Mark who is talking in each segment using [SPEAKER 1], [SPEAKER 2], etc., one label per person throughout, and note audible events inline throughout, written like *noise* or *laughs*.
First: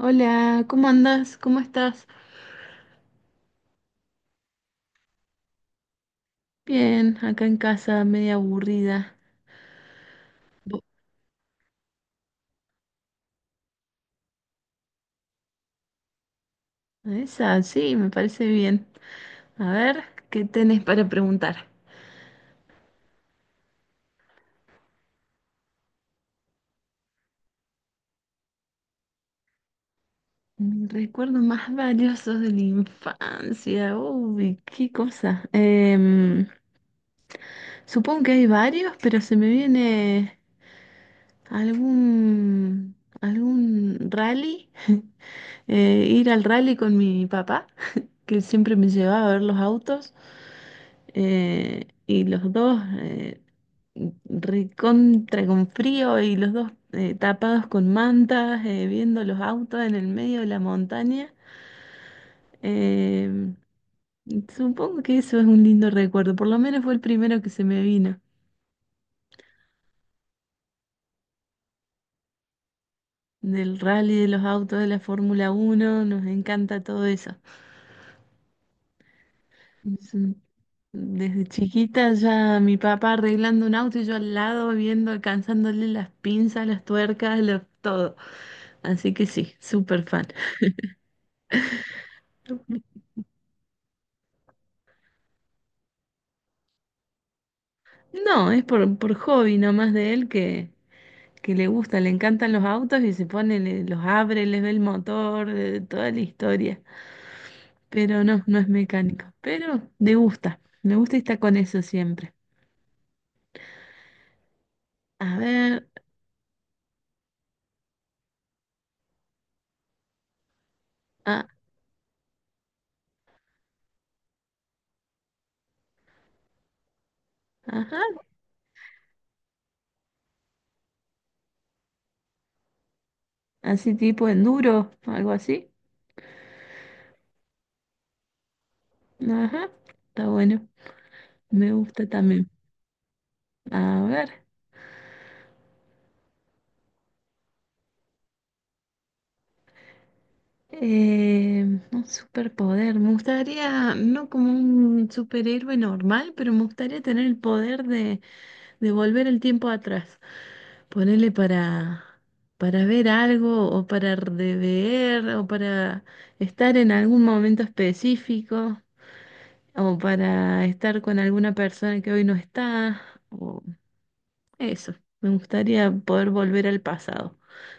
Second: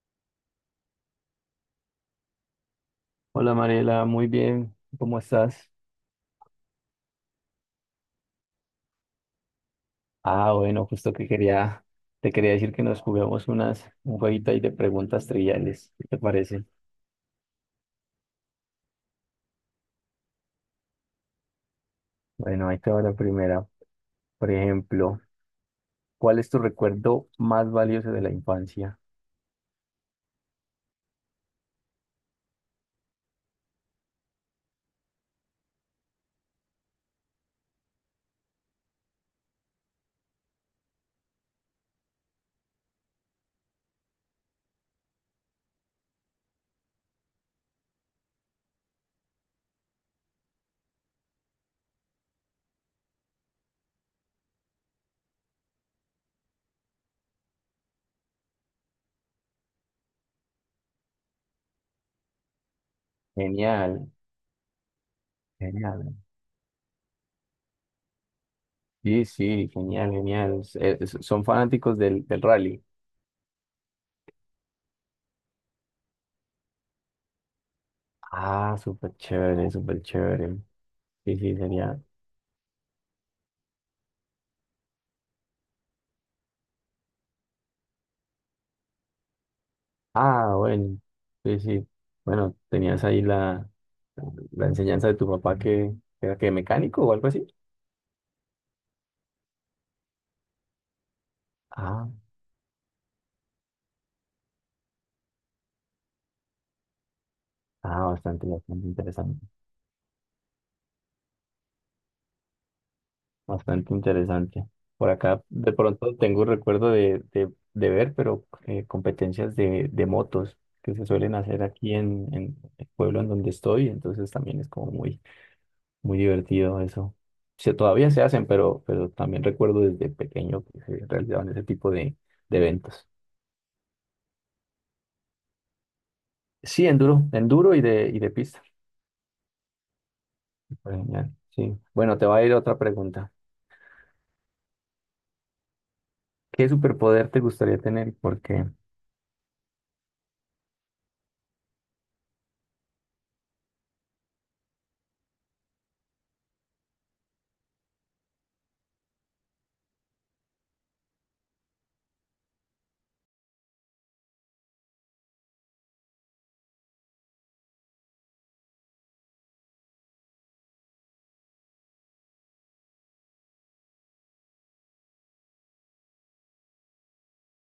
[SPEAKER 1] Hola, ¿cómo andas? ¿Cómo estás?
[SPEAKER 2] Hola Mariela, muy bien, ¿cómo estás?
[SPEAKER 1] Bien, acá en casa, media aburrida.
[SPEAKER 2] Ah,
[SPEAKER 1] Bo-
[SPEAKER 2] bueno, justo que quería, te quería decir que nos juguemos un jueguito ahí de preguntas triviales, ¿qué te parece?
[SPEAKER 1] Esa, sí, me parece bien. A ver, ¿qué tenés para preguntar?
[SPEAKER 2] Bueno, ahí te va la primera. Por ejemplo, ¿cuál es tu recuerdo más valioso de la infancia?
[SPEAKER 1] Mis recuerdos más valiosos de la infancia. Uy, qué cosa. Supongo que hay varios, pero se me viene algún, algún rally. *laughs* Ir al rally con mi papá, que siempre me llevaba a ver los autos. Y los dos recontra con frío y los dos tapados con mantas, viendo los autos en el medio de la montaña. Eh,
[SPEAKER 2] Genial,
[SPEAKER 1] Supongo que eso es un lindo
[SPEAKER 2] genial.
[SPEAKER 1] recuerdo, por lo menos fue el primero que se me vino.
[SPEAKER 2] Sí, sí, genial, genial. Son fanáticos del rally.
[SPEAKER 1] Del rally de los autos de la Fórmula 1 nos encanta todo eso.
[SPEAKER 2] Ah, súper chévere, súper
[SPEAKER 1] Sí.
[SPEAKER 2] chévere. Sí,
[SPEAKER 1] Desde
[SPEAKER 2] sí, sería.
[SPEAKER 1] chiquita ya mi papá arreglando un auto y yo al lado viendo, alcanzándole las pinzas, las tuercas, todo. Así que sí, súper fan.
[SPEAKER 2] Ah, bueno, sí, sí. Bueno, tenías ahí la la enseñanza de tu papá que era que mecánico o algo así.
[SPEAKER 1] No, es por hobby nomás de él, que le gusta,
[SPEAKER 2] Ah,
[SPEAKER 1] le encantan los autos y se pone, los abre, les ve el motor, toda la historia.
[SPEAKER 2] ah,
[SPEAKER 1] Pero no,
[SPEAKER 2] bastante,
[SPEAKER 1] no es
[SPEAKER 2] bastante
[SPEAKER 1] mecánico.
[SPEAKER 2] interesante.
[SPEAKER 1] Pero le gusta, me gusta y está con eso siempre.
[SPEAKER 2] Bastante interesante. Por
[SPEAKER 1] A
[SPEAKER 2] acá de
[SPEAKER 1] ver,
[SPEAKER 2] pronto tengo un recuerdo de ver, pero competencias de motos que se suelen
[SPEAKER 1] ah,
[SPEAKER 2] hacer aquí en el pueblo en donde estoy. Entonces también es como muy, muy divertido eso. Se, todavía se
[SPEAKER 1] ajá,
[SPEAKER 2] hacen, pero también recuerdo desde pequeño que se realizaban ese tipo de eventos.
[SPEAKER 1] así tipo enduro, algo así.
[SPEAKER 2] Sí, enduro, enduro y de pista.
[SPEAKER 1] Ajá, está bueno.
[SPEAKER 2] Genial,
[SPEAKER 1] Me
[SPEAKER 2] sí.
[SPEAKER 1] gusta
[SPEAKER 2] Bueno, te va a
[SPEAKER 1] también.
[SPEAKER 2] ir otra pregunta.
[SPEAKER 1] A ver,
[SPEAKER 2] ¿Qué superpoder te gustaría tener? Porque,
[SPEAKER 1] eh, un superpoder. Me gustaría, no como un superhéroe normal, pero me gustaría tener el poder de volver el tiempo atrás. Ponerle para ver algo o para rever o para estar en algún momento específico o para estar con alguna persona que hoy no está o eso. Me gustaría poder volver al pasado.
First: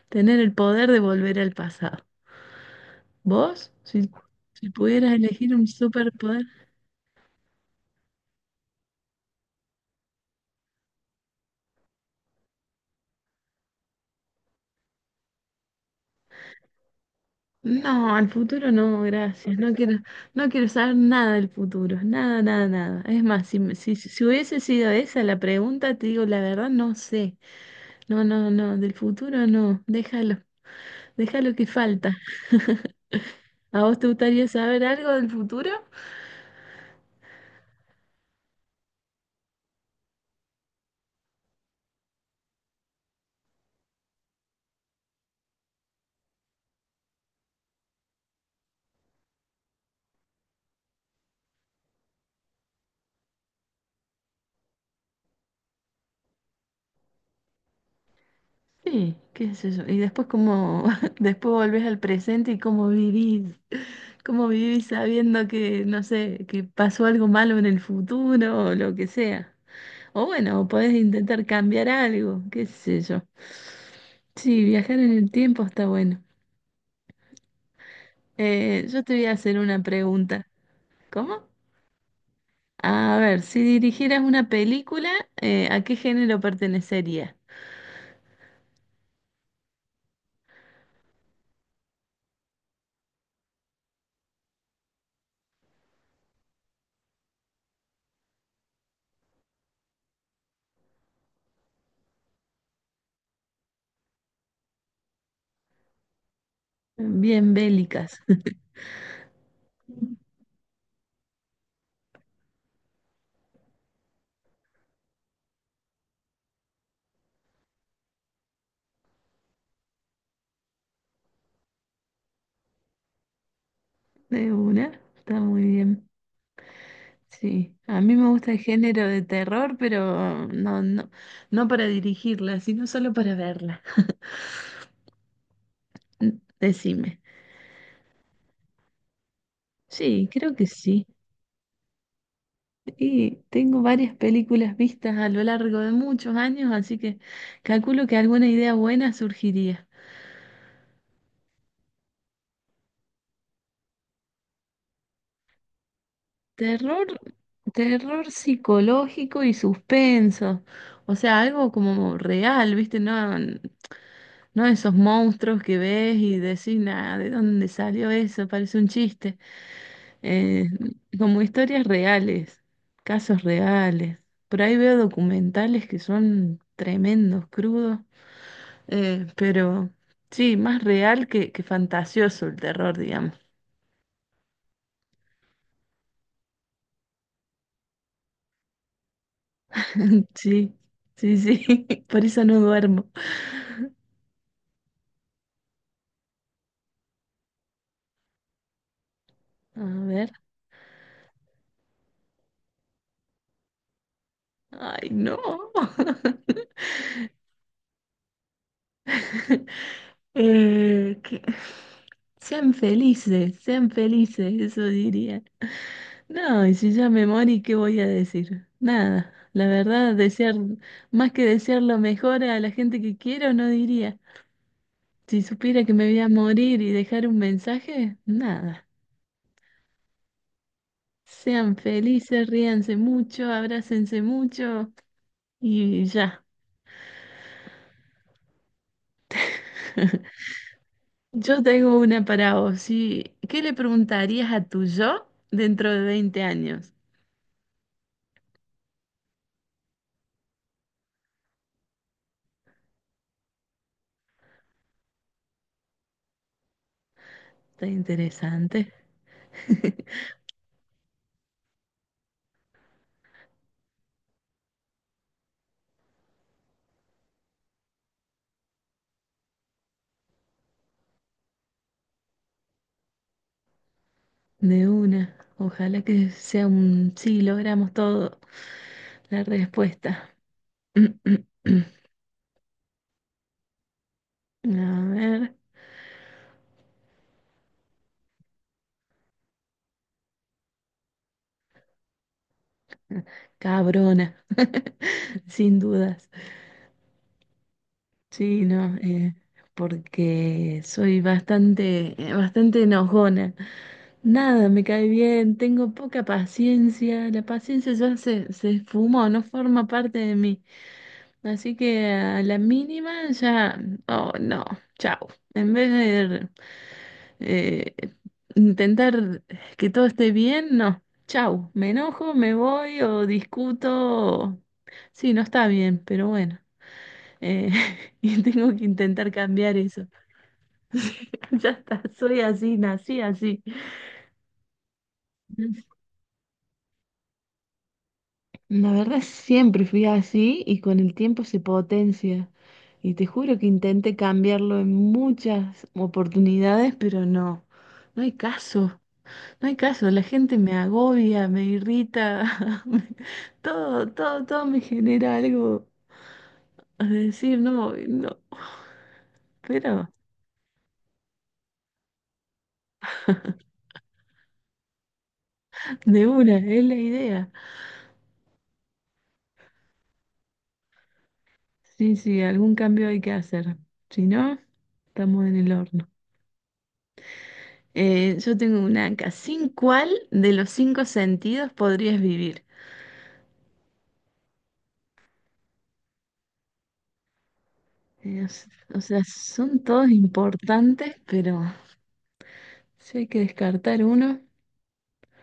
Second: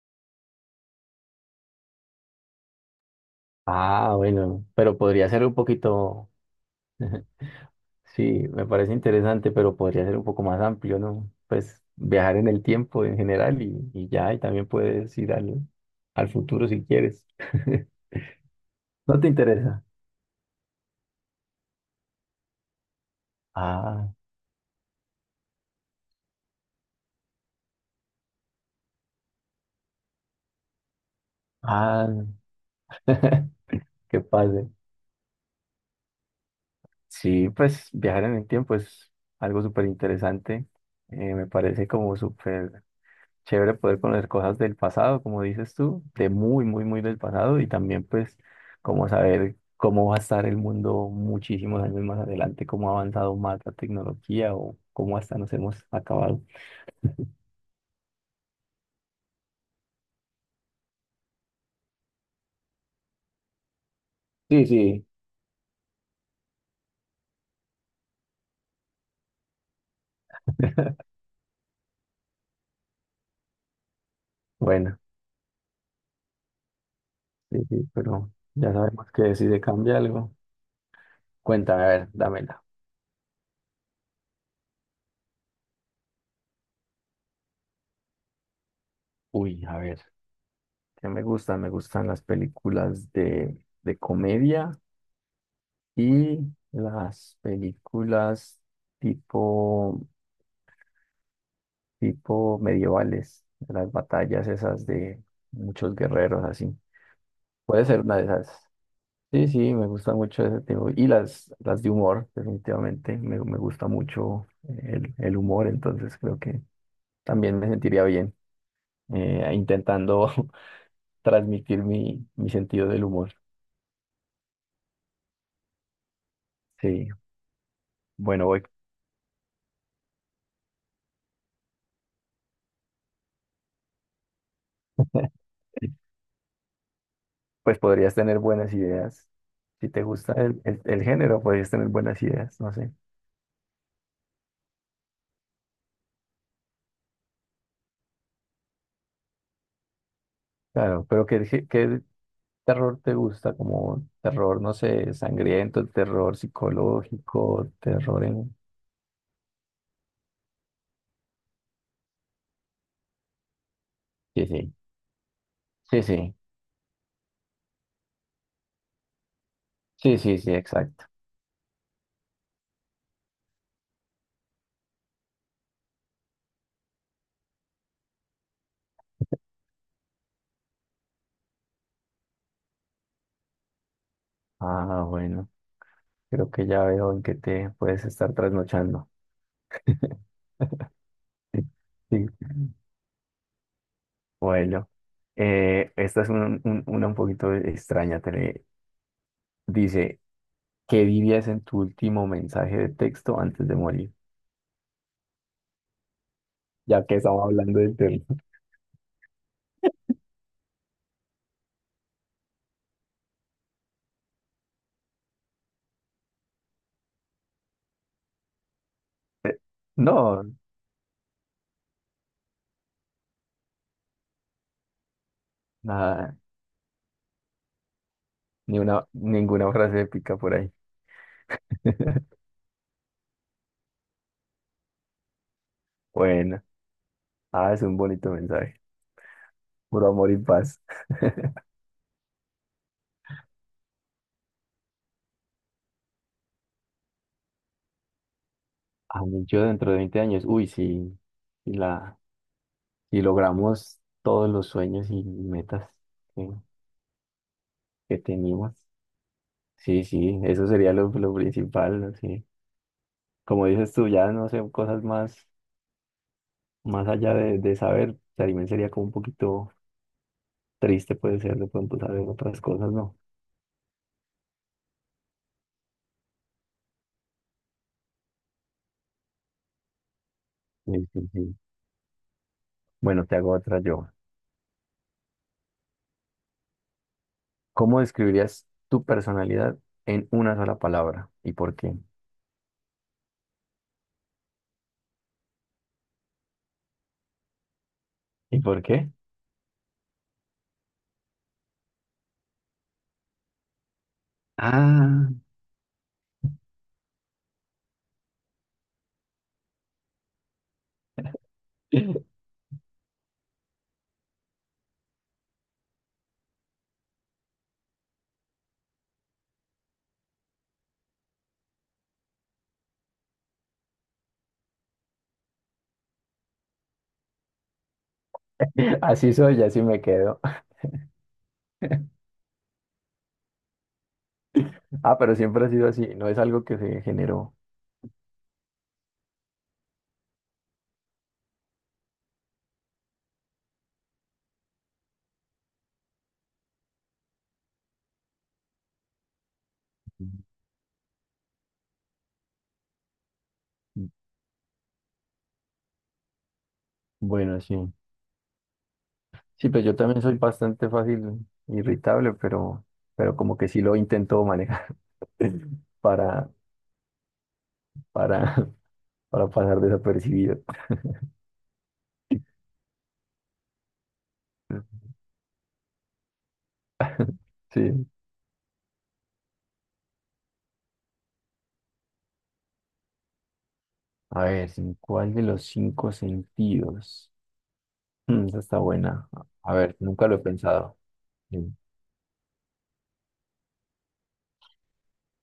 [SPEAKER 1] Tener el poder de volver al pasado. ¿Vos? Si,
[SPEAKER 2] ah, bueno,
[SPEAKER 1] si
[SPEAKER 2] pero
[SPEAKER 1] pudieras
[SPEAKER 2] podría ser un
[SPEAKER 1] elegir un
[SPEAKER 2] poquito,
[SPEAKER 1] superpoder.
[SPEAKER 2] *laughs* sí, me parece interesante, pero podría ser un poco más amplio, ¿no? Pues viajar en el tiempo en general y ya, y también puedes ir al futuro si quieres. *laughs*
[SPEAKER 1] No, al futuro no,
[SPEAKER 2] ¿No te
[SPEAKER 1] gracias. No
[SPEAKER 2] interesa?
[SPEAKER 1] quiero, no quiero saber nada del futuro. Nada, nada, nada. Es más, si, me- si,
[SPEAKER 2] Ah,
[SPEAKER 1] si hubiese sido esa la pregunta, te digo la verdad, no sé. No, no, no, del futuro no. Déjalo que
[SPEAKER 2] ah,
[SPEAKER 1] falta. ¿A vos te
[SPEAKER 2] *laughs* que
[SPEAKER 1] gustaría
[SPEAKER 2] pase.
[SPEAKER 1] saber algo del futuro?
[SPEAKER 2] Sí, pues viajar en el tiempo es algo súper interesante. Me parece como súper chévere poder conocer cosas del pasado, como dices tú, de muy, muy, muy del pasado y también pues como saber cómo va a estar el mundo muchísimos años más adelante, cómo ha avanzado más la tecnología o cómo hasta nos hemos acabado.
[SPEAKER 1] Sí, qué es eso. Y después cómo, *laughs* después volvés al presente y cómo vivís. ¿Cómo
[SPEAKER 2] Sí,
[SPEAKER 1] vivís
[SPEAKER 2] sí.
[SPEAKER 1] sabiendo que, no sé, que pasó algo malo en el futuro o lo que sea? O bueno, podés
[SPEAKER 2] *laughs*
[SPEAKER 1] intentar cambiar algo, qué sé yo. Sí, viajar
[SPEAKER 2] Bueno,
[SPEAKER 1] en el tiempo está bueno.
[SPEAKER 2] sí, sí, pero ya
[SPEAKER 1] Yo
[SPEAKER 2] sabemos
[SPEAKER 1] te voy a
[SPEAKER 2] que si
[SPEAKER 1] hacer
[SPEAKER 2] se
[SPEAKER 1] una
[SPEAKER 2] cambia algo,
[SPEAKER 1] pregunta. ¿Cómo?
[SPEAKER 2] cuéntame, a ver, dámela.
[SPEAKER 1] A ver, si dirigieras una película, ¿a qué género pertenecería?
[SPEAKER 2] Uy, a ver, ¿qué me gustan? Me gustan las películas de comedia y las películas tipo, tipo medievales, de las batallas esas de muchos guerreros así.
[SPEAKER 1] Bien
[SPEAKER 2] Puede ser una
[SPEAKER 1] bélicas.
[SPEAKER 2] de esas. Sí, sí, me gusta mucho ese tipo. Y las de humor, definitivamente. Me gusta mucho el humor, entonces creo que también me sentiría bien intentando *laughs* transmitir mi sentido del humor.
[SPEAKER 1] *laughs* De una, está muy bien.
[SPEAKER 2] Sí,
[SPEAKER 1] Sí, a mí me
[SPEAKER 2] bueno,
[SPEAKER 1] gusta el
[SPEAKER 2] voy.
[SPEAKER 1] género de terror, pero no, no, no para dirigirla, sino solo para verla.
[SPEAKER 2] *laughs*
[SPEAKER 1] Decime.
[SPEAKER 2] Pues podrías tener buenas ideas. Si te
[SPEAKER 1] Sí,
[SPEAKER 2] gusta
[SPEAKER 1] creo que
[SPEAKER 2] el
[SPEAKER 1] sí.
[SPEAKER 2] género, podrías tener buenas ideas, no sé.
[SPEAKER 1] Y tengo varias películas vistas a lo largo de muchos años, así que calculo que alguna idea buena surgiría.
[SPEAKER 2] Claro, pero ¿qué, qué, qué terror te gusta? Como terror, no sé, sangriento, terror
[SPEAKER 1] Terror,
[SPEAKER 2] psicológico, terror
[SPEAKER 1] terror
[SPEAKER 2] en,
[SPEAKER 1] psicológico y suspenso. O sea, algo como real, ¿viste? No,
[SPEAKER 2] sí,
[SPEAKER 1] no
[SPEAKER 2] sí,
[SPEAKER 1] esos monstruos que
[SPEAKER 2] sí,
[SPEAKER 1] ves
[SPEAKER 2] sí,
[SPEAKER 1] y decís, nada, ¿de dónde salió eso? Parece un chiste.
[SPEAKER 2] sí, sí, sí,
[SPEAKER 1] eh,
[SPEAKER 2] exacto.
[SPEAKER 1] Como historias reales, casos reales. Por ahí veo documentales que son tremendos, crudos, pero sí, más real que fantasioso el terror, digamos.
[SPEAKER 2] Ah, bueno, creo que ya veo en qué te puedes estar trasnochando.
[SPEAKER 1] *laughs* Sí,
[SPEAKER 2] *laughs*
[SPEAKER 1] sí, sí, *laughs* por
[SPEAKER 2] Sí.
[SPEAKER 1] eso no duermo.
[SPEAKER 2] Bueno, esta es una un poquito extraña.
[SPEAKER 1] A
[SPEAKER 2] Dice,
[SPEAKER 1] ver,
[SPEAKER 2] ¿qué dirías en tu último mensaje de texto antes de morir?
[SPEAKER 1] ay, no.
[SPEAKER 2] Ya que estamos hablando del tema.
[SPEAKER 1] *laughs* Eh, que- sean felices, eso diría. No, y si ya me morí, ¿qué voy a decir? Nada, la
[SPEAKER 2] *laughs*
[SPEAKER 1] verdad,
[SPEAKER 2] No,
[SPEAKER 1] desear, más que desear lo mejor a la gente que quiero, no diría. Si supiera que me voy a
[SPEAKER 2] nada,
[SPEAKER 1] morir y dejar un mensaje,
[SPEAKER 2] ni
[SPEAKER 1] nada.
[SPEAKER 2] una, ninguna frase épica por ahí.
[SPEAKER 1] Sean
[SPEAKER 2] *laughs*
[SPEAKER 1] felices, ríanse mucho, abrácense mucho y ya.
[SPEAKER 2] Bueno. Ah, es un bonito mensaje. Puro amor y
[SPEAKER 1] *laughs*
[SPEAKER 2] paz.
[SPEAKER 1] Yo tengo una para vos. Sí. ¿Qué le preguntarías a tu yo dentro de 20 años?
[SPEAKER 2] A mí yo dentro de 20 años, uy, sí, y la, si logramos todos los sueños y metas que,
[SPEAKER 1] Está
[SPEAKER 2] que teníamos.
[SPEAKER 1] interesante.
[SPEAKER 2] Sí,
[SPEAKER 1] *laughs*
[SPEAKER 2] sí, eso sería lo principal, ¿no? Sí. Como dices tú, ya no sé, cosas más, más allá de saber, también sería como un poquito triste puede ser de pronto saber otras cosas, ¿no?
[SPEAKER 1] De una. Ojalá que sea un sí, logramos todo. La respuesta.
[SPEAKER 2] Sí, sí, sí.
[SPEAKER 1] *clears throat*
[SPEAKER 2] Bueno, te hago otra yo.
[SPEAKER 1] A ver,
[SPEAKER 2] ¿Cómo describirías tu personalidad en una sola palabra? ¿Y por qué?
[SPEAKER 1] cabrona, *laughs* sin dudas.
[SPEAKER 2] ¿Y
[SPEAKER 1] Sí,
[SPEAKER 2] por
[SPEAKER 1] no,
[SPEAKER 2] qué?
[SPEAKER 1] porque soy bastante enojona. Nada, me cae
[SPEAKER 2] Ah,
[SPEAKER 1] bien, tengo poca paciencia, la paciencia ya se esfumó, no forma parte de mí. Así que
[SPEAKER 2] *laughs*
[SPEAKER 1] a la mínima ya, oh no, chao. En vez de Eh, intentar que todo esté bien, no. Chau, me enojo, me voy o discuto. o- Sí, no está bien, pero bueno. Eh, *laughs* y tengo que intentar
[SPEAKER 2] así soy,
[SPEAKER 1] cambiar
[SPEAKER 2] así me
[SPEAKER 1] eso.
[SPEAKER 2] quedo.
[SPEAKER 1] *laughs* Ya está, soy así, nací así.
[SPEAKER 2] Ah, pero siempre ha sido así, no es algo que se generó.
[SPEAKER 1] La verdad siempre fui así y con el tiempo se potencia. Y te juro que intenté cambiarlo en muchas oportunidades, pero no, no hay caso. No hay caso, la gente me agobia, me irrita, *laughs* todo, todo, todo me genera algo a decir,
[SPEAKER 2] Bueno, sí.
[SPEAKER 1] no, no,
[SPEAKER 2] Sí, pues yo
[SPEAKER 1] pero
[SPEAKER 2] también soy bastante fácil, irritable, pero como que sí lo intento manejar *laughs*
[SPEAKER 1] de
[SPEAKER 2] para,
[SPEAKER 1] una, es la idea.
[SPEAKER 2] para, para pasar desapercibido.
[SPEAKER 1] Sí, sí, algún cambio hay que hacer, si no, estamos en el horno.
[SPEAKER 2] Sí.
[SPEAKER 1] Yo tengo una acá, ¿sin cuál de los cinco sentidos podrías vivir?
[SPEAKER 2] A ver, ¿en cuál de los 5 sentidos?
[SPEAKER 1] Eh, o
[SPEAKER 2] Mm, esa
[SPEAKER 1] s-
[SPEAKER 2] está
[SPEAKER 1] o sea,
[SPEAKER 2] buena. A
[SPEAKER 1] son
[SPEAKER 2] ver,
[SPEAKER 1] todos
[SPEAKER 2] nunca lo he pensado.
[SPEAKER 1] importantes, pero
[SPEAKER 2] Sí.
[SPEAKER 1] si hay que descartar uno.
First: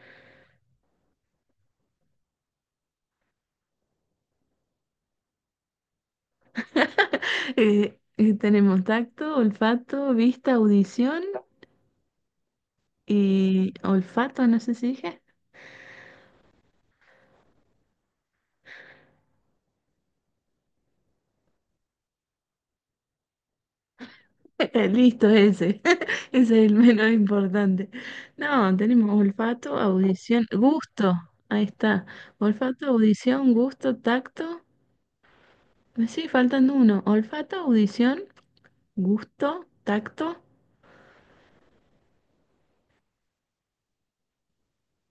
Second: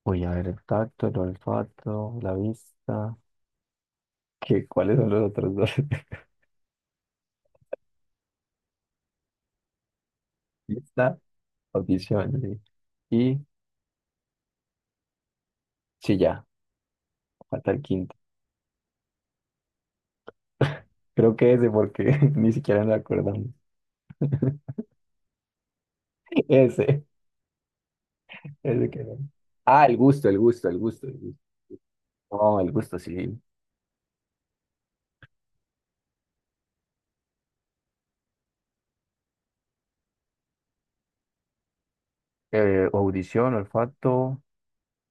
[SPEAKER 2] Uy, a ver, el tacto, el olfato, la vista. ¿Qué, cuáles son los otros dos?
[SPEAKER 1] *laughs* Tenemos tacto, olfato, vista,
[SPEAKER 2] Lista,
[SPEAKER 1] audición
[SPEAKER 2] audición. Sí. Y
[SPEAKER 1] y olfato, no sé si dije.
[SPEAKER 2] sí, ya, falta el quinto. Creo que ese porque *laughs* ni siquiera nos acordamos.
[SPEAKER 1] *laughs*
[SPEAKER 2] *laughs*
[SPEAKER 1] Listo, ese. *laughs* Ese es el
[SPEAKER 2] Ese,
[SPEAKER 1] menos importante. No,
[SPEAKER 2] ese que
[SPEAKER 1] tenemos
[SPEAKER 2] no.
[SPEAKER 1] olfato,
[SPEAKER 2] Ah, el gusto, el
[SPEAKER 1] audición,
[SPEAKER 2] gusto, el gusto,
[SPEAKER 1] gusto.
[SPEAKER 2] el gusto.
[SPEAKER 1] Ahí está.
[SPEAKER 2] No, el
[SPEAKER 1] Olfato,
[SPEAKER 2] gusto, sí.
[SPEAKER 1] audición, gusto, tacto. Sí, faltan uno. Olfato, audición, gusto, tacto,
[SPEAKER 2] Audición, olfato,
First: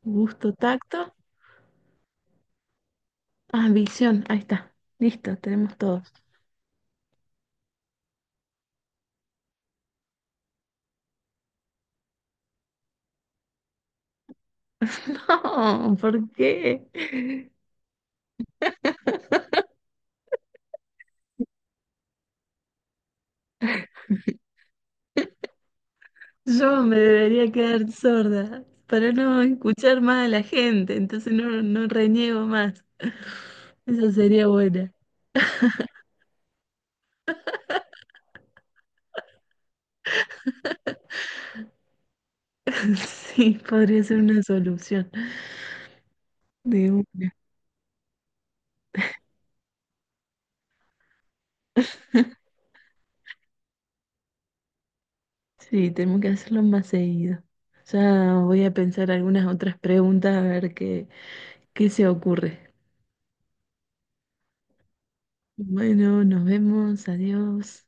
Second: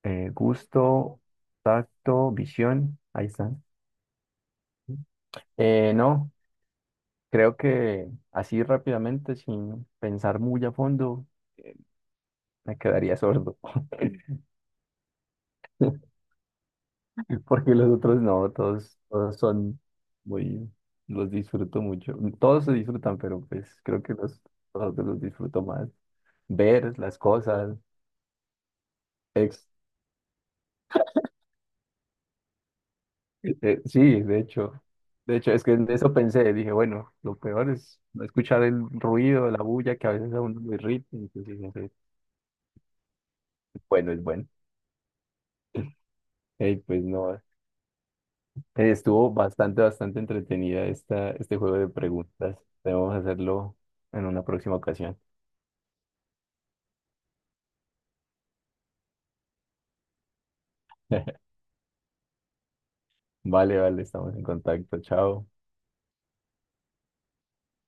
[SPEAKER 1] gusto, tacto.
[SPEAKER 2] gusto, tacto, visión. Ahí están.
[SPEAKER 1] Ah, visión. Ahí está. Listo, tenemos todos.
[SPEAKER 2] No, creo que así rápidamente, sin pensar muy a fondo, me quedaría sordo.
[SPEAKER 1] *laughs*
[SPEAKER 2] *laughs*
[SPEAKER 1] No, ¿por qué?
[SPEAKER 2] Porque los otros no, todos, todos son muy, los disfruto mucho. Todos se disfrutan, pero pues creo que los otros los disfruto más.
[SPEAKER 1] Yo me
[SPEAKER 2] Ver las
[SPEAKER 1] debería
[SPEAKER 2] cosas.
[SPEAKER 1] quedar sorda para no
[SPEAKER 2] Ex,
[SPEAKER 1] escuchar más a la gente, entonces no, no reniego más. Eso
[SPEAKER 2] sí,
[SPEAKER 1] sería buena.
[SPEAKER 2] de hecho, es que en eso pensé, dije, bueno, lo peor es no escuchar el ruido, la bulla, que a veces a uno lo irrita, entonces no sé.
[SPEAKER 1] *laughs* Sí,
[SPEAKER 2] Es
[SPEAKER 1] podría
[SPEAKER 2] bueno,
[SPEAKER 1] ser
[SPEAKER 2] es
[SPEAKER 1] una
[SPEAKER 2] bueno.
[SPEAKER 1] solución.
[SPEAKER 2] Ey,
[SPEAKER 1] De
[SPEAKER 2] pues no,
[SPEAKER 1] una.
[SPEAKER 2] estuvo bastante, bastante entretenida esta, este juego de
[SPEAKER 1] *laughs*
[SPEAKER 2] preguntas. Debemos hacerlo en una próxima ocasión.
[SPEAKER 1] Sí, tenemos que hacerlo más seguido. Ya voy a pensar algunas otras preguntas a ver qué,
[SPEAKER 2] *laughs*
[SPEAKER 1] qué se ocurre.
[SPEAKER 2] Vale, vale, estamos en contacto. Chao.
[SPEAKER 1] Bueno, nos vemos, adiós.